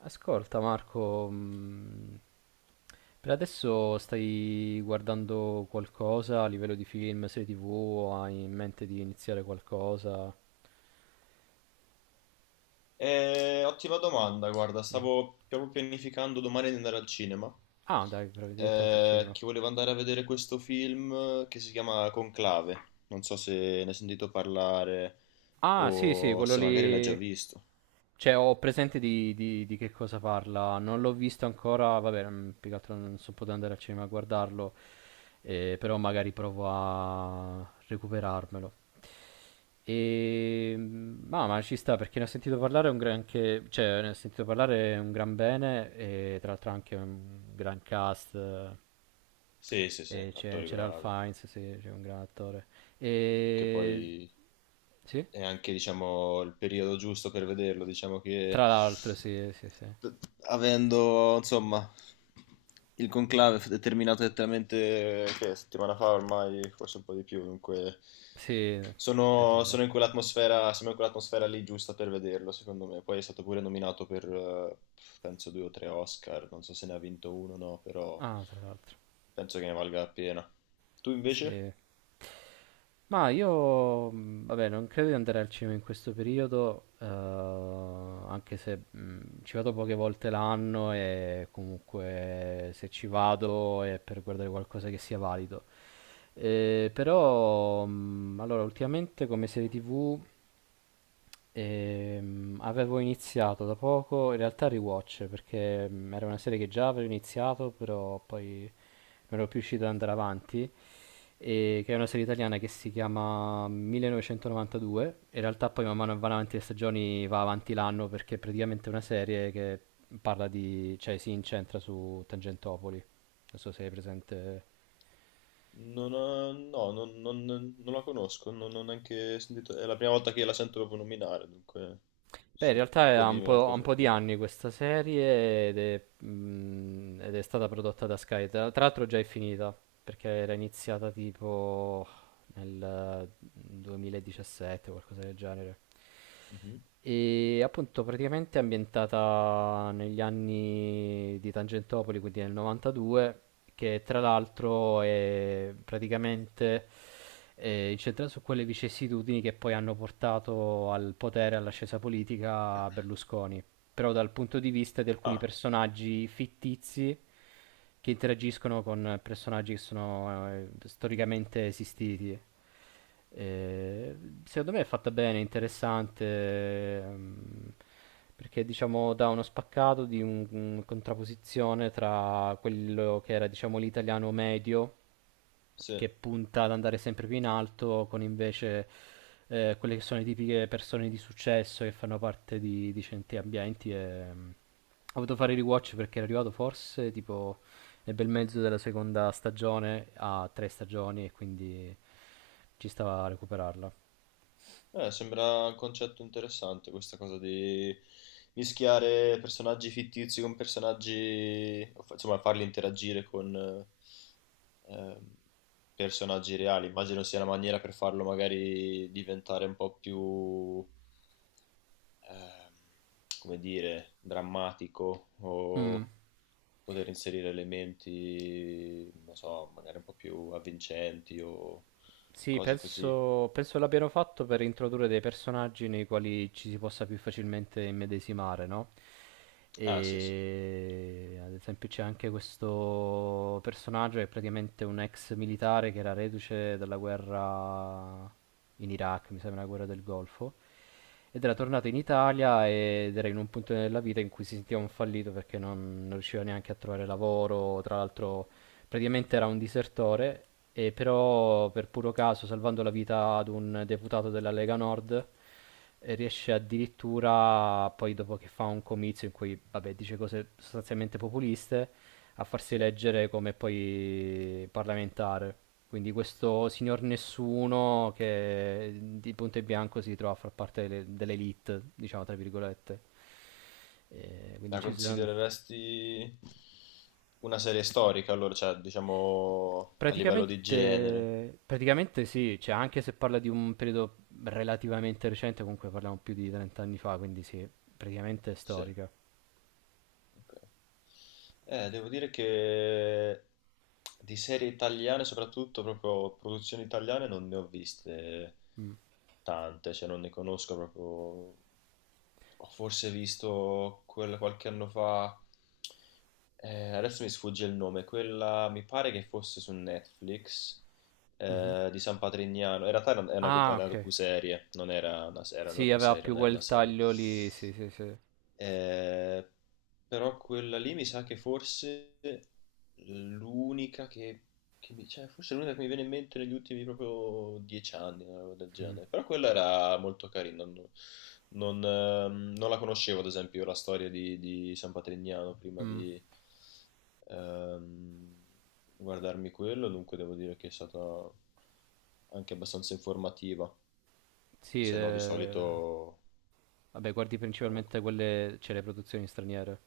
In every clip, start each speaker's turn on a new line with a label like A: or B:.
A: Ascolta Marco, per adesso stai guardando qualcosa a livello di film, serie TV, o hai in mente di iniziare qualcosa?
B: Ottima domanda, guarda,
A: Mm.
B: stavo proprio pianificando domani di andare al cinema,
A: Ah, dai, proprio direttamente al cinema.
B: che volevo andare a vedere questo film che si chiama Conclave. Non so se ne hai sentito parlare
A: Ah, sì, sì,
B: o
A: quello
B: se magari l'hai già
A: lì.
B: visto.
A: Cioè, ho presente di che cosa parla. Non l'ho visto ancora. Vabbè, più che altro non sono potuto andare al cinema a guardarlo. Però magari provo a recuperarmelo. E, ma ci sta perché ne ho sentito parlare cioè, ne ho sentito parlare un gran bene e tra l'altro anche un gran cast.
B: Sì, sì, sì,
A: E c'è,
B: attori
A: c'era Ralph
B: bravi.
A: Fiennes, sì, c'è un gran attore.
B: Che
A: E,
B: poi
A: sì?
B: è anche, diciamo, il periodo giusto per vederlo. Diciamo che
A: Tra l'altro, sì, sì, sì.
B: d- avendo, insomma, il conclave è terminato esattamente che settimana fa ormai, forse un po' di più, dunque
A: Sì, sì, sì,
B: sono,
A: sì.
B: sono in quell'atmosfera, siamo in quell'atmosfera lì giusta per vederlo, secondo me. Poi è stato pure nominato per, penso, due o tre Oscar, non so se ne ha vinto uno o no, però
A: Ah, tra l'altro.
B: penso che ne valga la pena. Tu invece?
A: Sì. Ma io, vabbè, non credo di andare al cinema in questo periodo, anche se ci vado poche volte l'anno e comunque se ci vado è per guardare qualcosa che sia valido. Però, allora, ultimamente come serie TV avevo iniziato da poco, in realtà Rewatch, perché era una serie che già avevo iniziato, però poi non ero più riuscito ad andare avanti che è una serie italiana che si chiama 1992. In realtà poi man mano che vanno avanti le stagioni va avanti l'anno perché è praticamente una serie che parla di, cioè si incentra su Tangentopoli. Non so se hai presente.
B: Non ho- no, non, non- Non la conosco, non ho neanche sentito, è la prima volta che la sento proprio nominare, dunque
A: Beh, in
B: se
A: realtà
B: puoi
A: ha un
B: dirmi
A: po', ha
B: qualcosa
A: un
B: in
A: po' di
B: più.
A: anni questa serie ed è stata prodotta da Sky. Tra l'altro già è finita perché era iniziata tipo nel 2017 o qualcosa del genere.
B: Mhm.
A: E appunto praticamente è ambientata negli anni di Tangentopoli, quindi nel 92, che tra l'altro è praticamente incentrata su quelle vicissitudini che poi hanno portato al potere e all'ascesa politica Berlusconi però dal punto di vista di alcuni
B: Ah,
A: personaggi fittizi che interagiscono con personaggi che sono storicamente esistiti. Eh, Secondo me è fatta bene, interessante, perché diciamo dà uno spaccato di contrapposizione tra quello che era diciamo l'italiano medio
B: sì.
A: che punta ad andare sempre più in alto, con invece quelle che sono le tipiche persone di successo che fanno parte di certi ambienti. E ho voluto fare il rewatch perché era arrivato forse tipo nel bel mezzo della seconda stagione a tre stagioni e quindi ci stava a recuperarla.
B: Sembra un concetto interessante questa cosa di mischiare personaggi fittizi con personaggi, insomma farli interagire con ehm, personaggi reali. Immagino sia una maniera per farlo magari diventare un po' più ehm, come dire, drammatico
A: Mm.
B: o poter inserire elementi, non so, magari un po' più avvincenti o
A: Sì,
B: cose così.
A: penso l'abbiano fatto per introdurre dei personaggi nei quali ci si possa più facilmente immedesimare, no?
B: Ah, sì, sì.
A: E ad esempio c'è anche questo personaggio che è praticamente un ex militare che era reduce dalla guerra in Iraq, mi sembra la guerra del Golfo, ed era
B: Mhm.
A: tornato in Italia ed era in un punto della vita in cui si sentiva un fallito perché non riusciva neanche a trovare lavoro, tra l'altro praticamente era un disertore, e però per puro caso, salvando la vita ad un deputato della Lega Nord, riesce addirittura, poi dopo che fa un comizio in cui, vabbè, dice cose sostanzialmente populiste, a farsi
B: Sì.
A: eleggere come poi parlamentare. Quindi questo signor nessuno che di punto in bianco si trova a far parte dell'elite, diciamo tra virgolette. Quindi
B: La
A: ci sono.
B: considereresti una serie storica, allora, cioè, diciamo a livello di genere.
A: Praticamente sì, cioè anche se parla di un periodo relativamente recente, comunque parliamo più di 30 anni fa, quindi sì, praticamente è
B: Sì.
A: storica.
B: Ok. Devo dire che di serie italiane, soprattutto proprio produzioni italiane, non ne ho viste
A: Mm,
B: tante, cioè non ne conosco proprio. Ho forse visto quella qualche anno fa, adesso mi sfugge il nome, quella mi pare che fosse su Netflix.
A: mhm.
B: Di San Patrignano, in realtà era era una, era
A: Ah,
B: una
A: ok.
B: docuserie, non era una, era una
A: Sì, aveva
B: docuserie,
A: più
B: non era una
A: quel
B: serie.
A: taglio lì, sì, sì, sì.
B: Ehm, Però quella lì mi sa che forse l'unica che mi, cioè forse l'unica che mi viene in mente negli ultimi proprio dieci anni, una roba del
A: Mm,
B: genere. Però quella era molto carina. Non la conoscevo, ad esempio, la storia di, San Patrignano prima
A: mm.
B: di ehm, guardarmi quello, dunque devo dire che è stata anche abbastanza informativa.
A: Sì,
B: Se no, di solito
A: vabbè, guardi
B: eh,
A: principalmente quelle, cioè le produzioni straniere.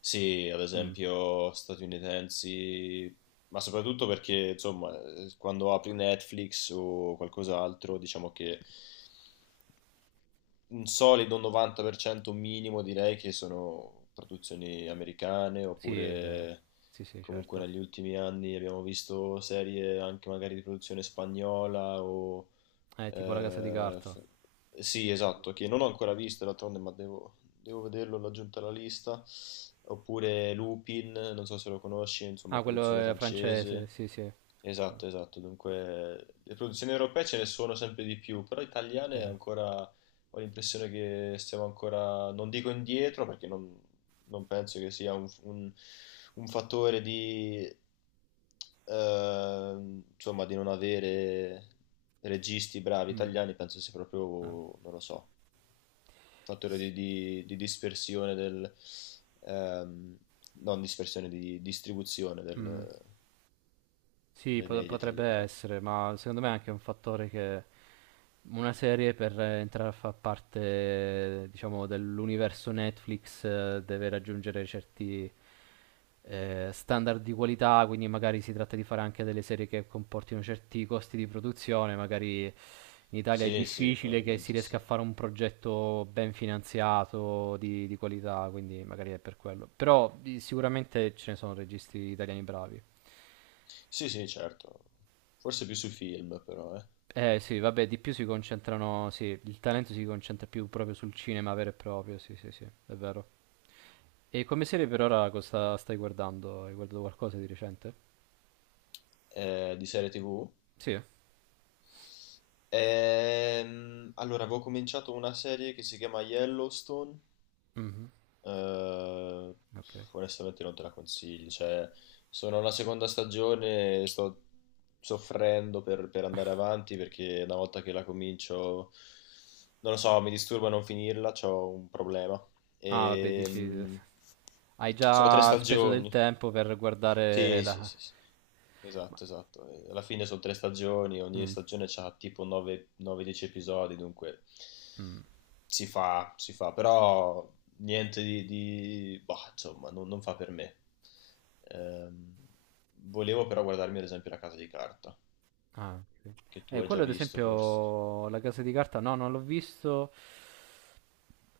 B: sì, ad
A: Mm.
B: esempio statunitensi, ma soprattutto perché, insomma, quando apri Netflix o qualcos'altro, diciamo che un solido 90% minimo direi che sono produzioni americane,
A: Sì, beh,
B: oppure
A: sì, sì,
B: comunque
A: certo.
B: negli ultimi anni abbiamo visto serie anche magari di produzione spagnola o
A: Tipo La Casa di
B: eh,
A: Carta.
B: f- sì, esatto, che non ho ancora visto d'altronde, ma devo vederlo, l'ho aggiunto alla lista. Oppure Lupin, non so se lo conosci, insomma,
A: Ah, quello
B: produzione
A: è francese,
B: francese.
A: sì, sì. Co-
B: Esatto, esatto. Dunque, le produzioni europee ce ne sono sempre di più, però italiane
A: Vero.
B: ancora ho l'impressione che stiamo ancora, non dico indietro, perché non penso che sia un fattore di, insomma, di non avere registi bravi
A: Mm.
B: italiani. Penso sia
A: Ah.
B: proprio, non lo so, un fattore
A: S-
B: di dispersione del, ehm, non dispersione, di distribuzione
A: mm. Sì,
B: dei
A: pot-
B: media
A: potrebbe
B: italiani.
A: essere, ma secondo me è anche un fattore che una serie per entrare a far parte, diciamo, dell'universo Netflix deve raggiungere certi standard di qualità, quindi magari si tratta di fare anche delle serie che comportino certi costi di produzione, magari in Italia è
B: Sì, sì,
A: difficile che si
B: probabilmente
A: riesca
B: sì.
A: a fare un progetto ben finanziato, di qualità, quindi magari è per quello. Però sicuramente ce ne sono registi italiani bravi.
B: Sì, sì, certo. Forse più sui film, però, eh.
A: Eh sì, vabbè, di più si concentrano, sì, il talento si concentra più proprio sul cinema vero e proprio, sì, sì, sì, è vero. E come serie per ora cosa stai guardando? Hai guardato qualcosa di recente?
B: Di serie TV.
A: Sì.
B: Allora, avevo cominciato una serie che si chiama Yellowstone.
A: Mhm.
B: eh,
A: Ok.
B: Onestamente non te la consiglio. Cioè, sono alla seconda stagione e sto soffrendo per andare avanti, perché una volta che la comincio, non lo so, mi disturba non finirla, ho un problema.
A: Ah, vabbè, dici,
B: Ehm,
A: hai
B: Sono tre
A: già speso del
B: stagioni.
A: tempo per guardare
B: Sì, sì,
A: la.
B: sì, sì.
A: Ma.
B: Esatto, esatto. Alla fine sono tre stagioni, ogni
A: Mm,
B: stagione ha tipo 9-10 episodi, dunque
A: mm.
B: si fa, però niente boh, insomma, non fa per me. Ehm, Volevo però guardarmi ad esempio La Casa di Carta,
A: Ah, ok.
B: che tu hai già
A: Quello ad
B: visto forse.
A: esempio, La Casa di Carta, no, non l'ho visto.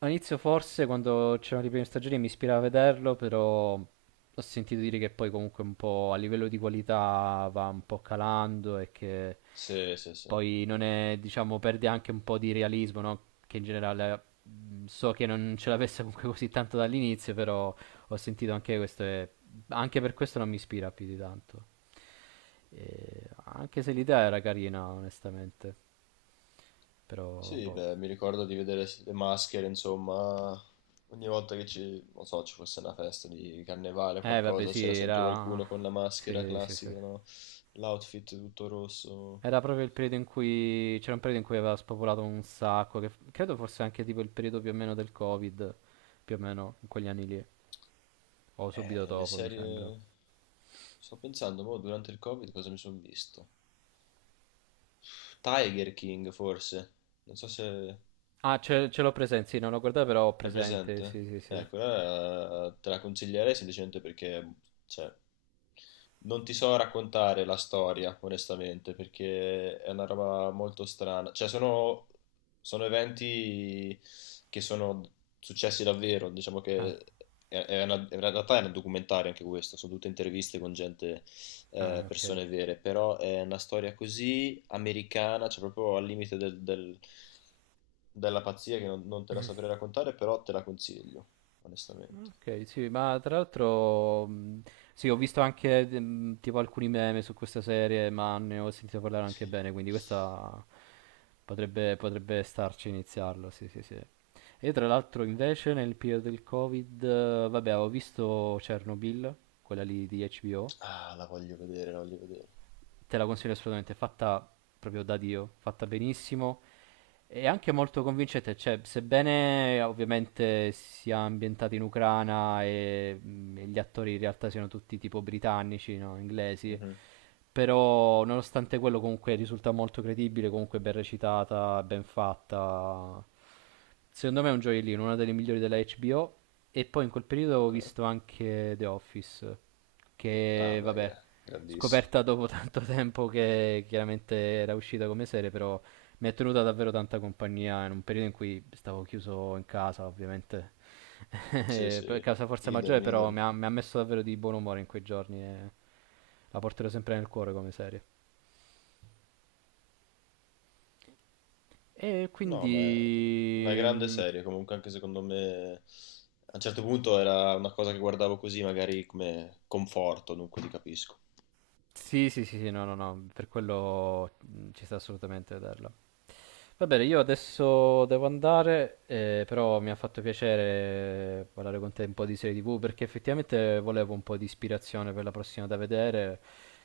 A: All'inizio forse quando c'erano le prime stagioni mi ispirava a vederlo, però ho sentito dire che poi comunque un po' a livello di qualità va un po' calando e che
B: Sì, sì, sì.
A: poi non è, diciamo, perde anche un po' di realismo, no? Che in generale so che non ce l'avesse comunque così tanto dall'inizio, però ho sentito anche questo e anche per questo non mi ispira più di tanto. E anche se l'idea era carina, onestamente, però
B: Sì,
A: boh.
B: beh, mi ricordo di vedere le maschere, insomma, ogni volta che ci, non so, ci fosse una festa di carnevale,
A: Eh vabbè
B: qualcosa,
A: sì,
B: c'era sempre
A: era.
B: qualcuno con la maschera
A: Sì, sì, sì.
B: classica, no? L'outfit tutto rosso.
A: Era proprio il periodo in cui. C'era un periodo in cui aveva spopolato un sacco, che credo fosse anche tipo il periodo più o meno del Covid, più o meno in quegli anni lì, o subito
B: Le
A: dopo mi sembra.
B: serie... Sto pensando, mo, durante il Covid cosa mi sono visto? Tiger King, forse. Non so se...
A: Ah, ce l'ho presente, sì, non l'ho guardato però ho
B: È
A: presente, sì,
B: presente?
A: sì, sì.
B: Quella te la consiglierei semplicemente perché, cioè, non ti so raccontare la storia, onestamente, perché è una roba molto strana. Cioè, sono eventi che sono successi davvero, diciamo
A: Ah,
B: che è in realtà è un documentario anche questo, sono tutte interviste con gente
A: ah, ok.
B: persone vere, però è una storia così americana, cioè proprio al limite della pazzia che non te la saprei raccontare, però te la consiglio, onestamente.
A: Ok, sì, ma tra l'altro, sì, ho visto anche tipo alcuni meme su questa serie, ma ne ho sentito parlare anche bene, quindi
B: Sì.
A: questa potrebbe starci a iniziarlo, sì, sì, sì. E tra l'altro invece nel periodo del Covid, vabbè, ho visto Chernobyl, quella lì di HBO,
B: Ah, la voglio vedere, la voglio vedere.
A: te la consiglio assolutamente, è fatta proprio da Dio, fatta benissimo e anche molto convincente, cioè, sebbene ovviamente sia ambientata in Ucraina e gli attori in realtà siano tutti tipo britannici, no? inglesi,
B: Mhm.
A: però nonostante quello comunque risulta molto credibile, comunque ben recitata, ben fatta. Secondo me è un gioiellino, una delle migliori della HBO. E poi in quel periodo avevo
B: Ok.
A: visto anche The Office,
B: Ah,
A: che
B: beh,
A: vabbè,
B: grandissimo.
A: scoperta dopo tanto tempo che chiaramente era uscita come serie, però mi è tenuta davvero tanta compagnia in un periodo in cui stavo chiuso in casa, ovviamente,
B: Sì,
A: per
B: sì,
A: causa forza maggiore,
B: idem,
A: però mi
B: idem.
A: ha, mi ha messo davvero di buon umore in quei giorni e la porterò sempre nel cuore come serie. E
B: No, ma è una
A: quindi...
B: grande
A: mm,
B: serie, comunque anche secondo me... A un certo punto era una cosa che guardavo così, magari come conforto, dunque ti capisco.
A: Sì, sì, sì, sì, no, no, no, per quello ci sta assolutamente a vederla. Va bene, io adesso devo andare, però mi ha fatto piacere parlare con te un po' di serie TV perché effettivamente volevo un po' di ispirazione per la prossima da vedere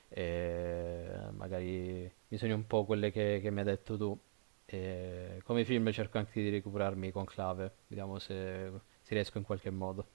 A: e magari mi sogno un po' quelle che mi hai detto tu. E come film cerco anche di recuperarmi con Clave, vediamo se riesco in qualche modo.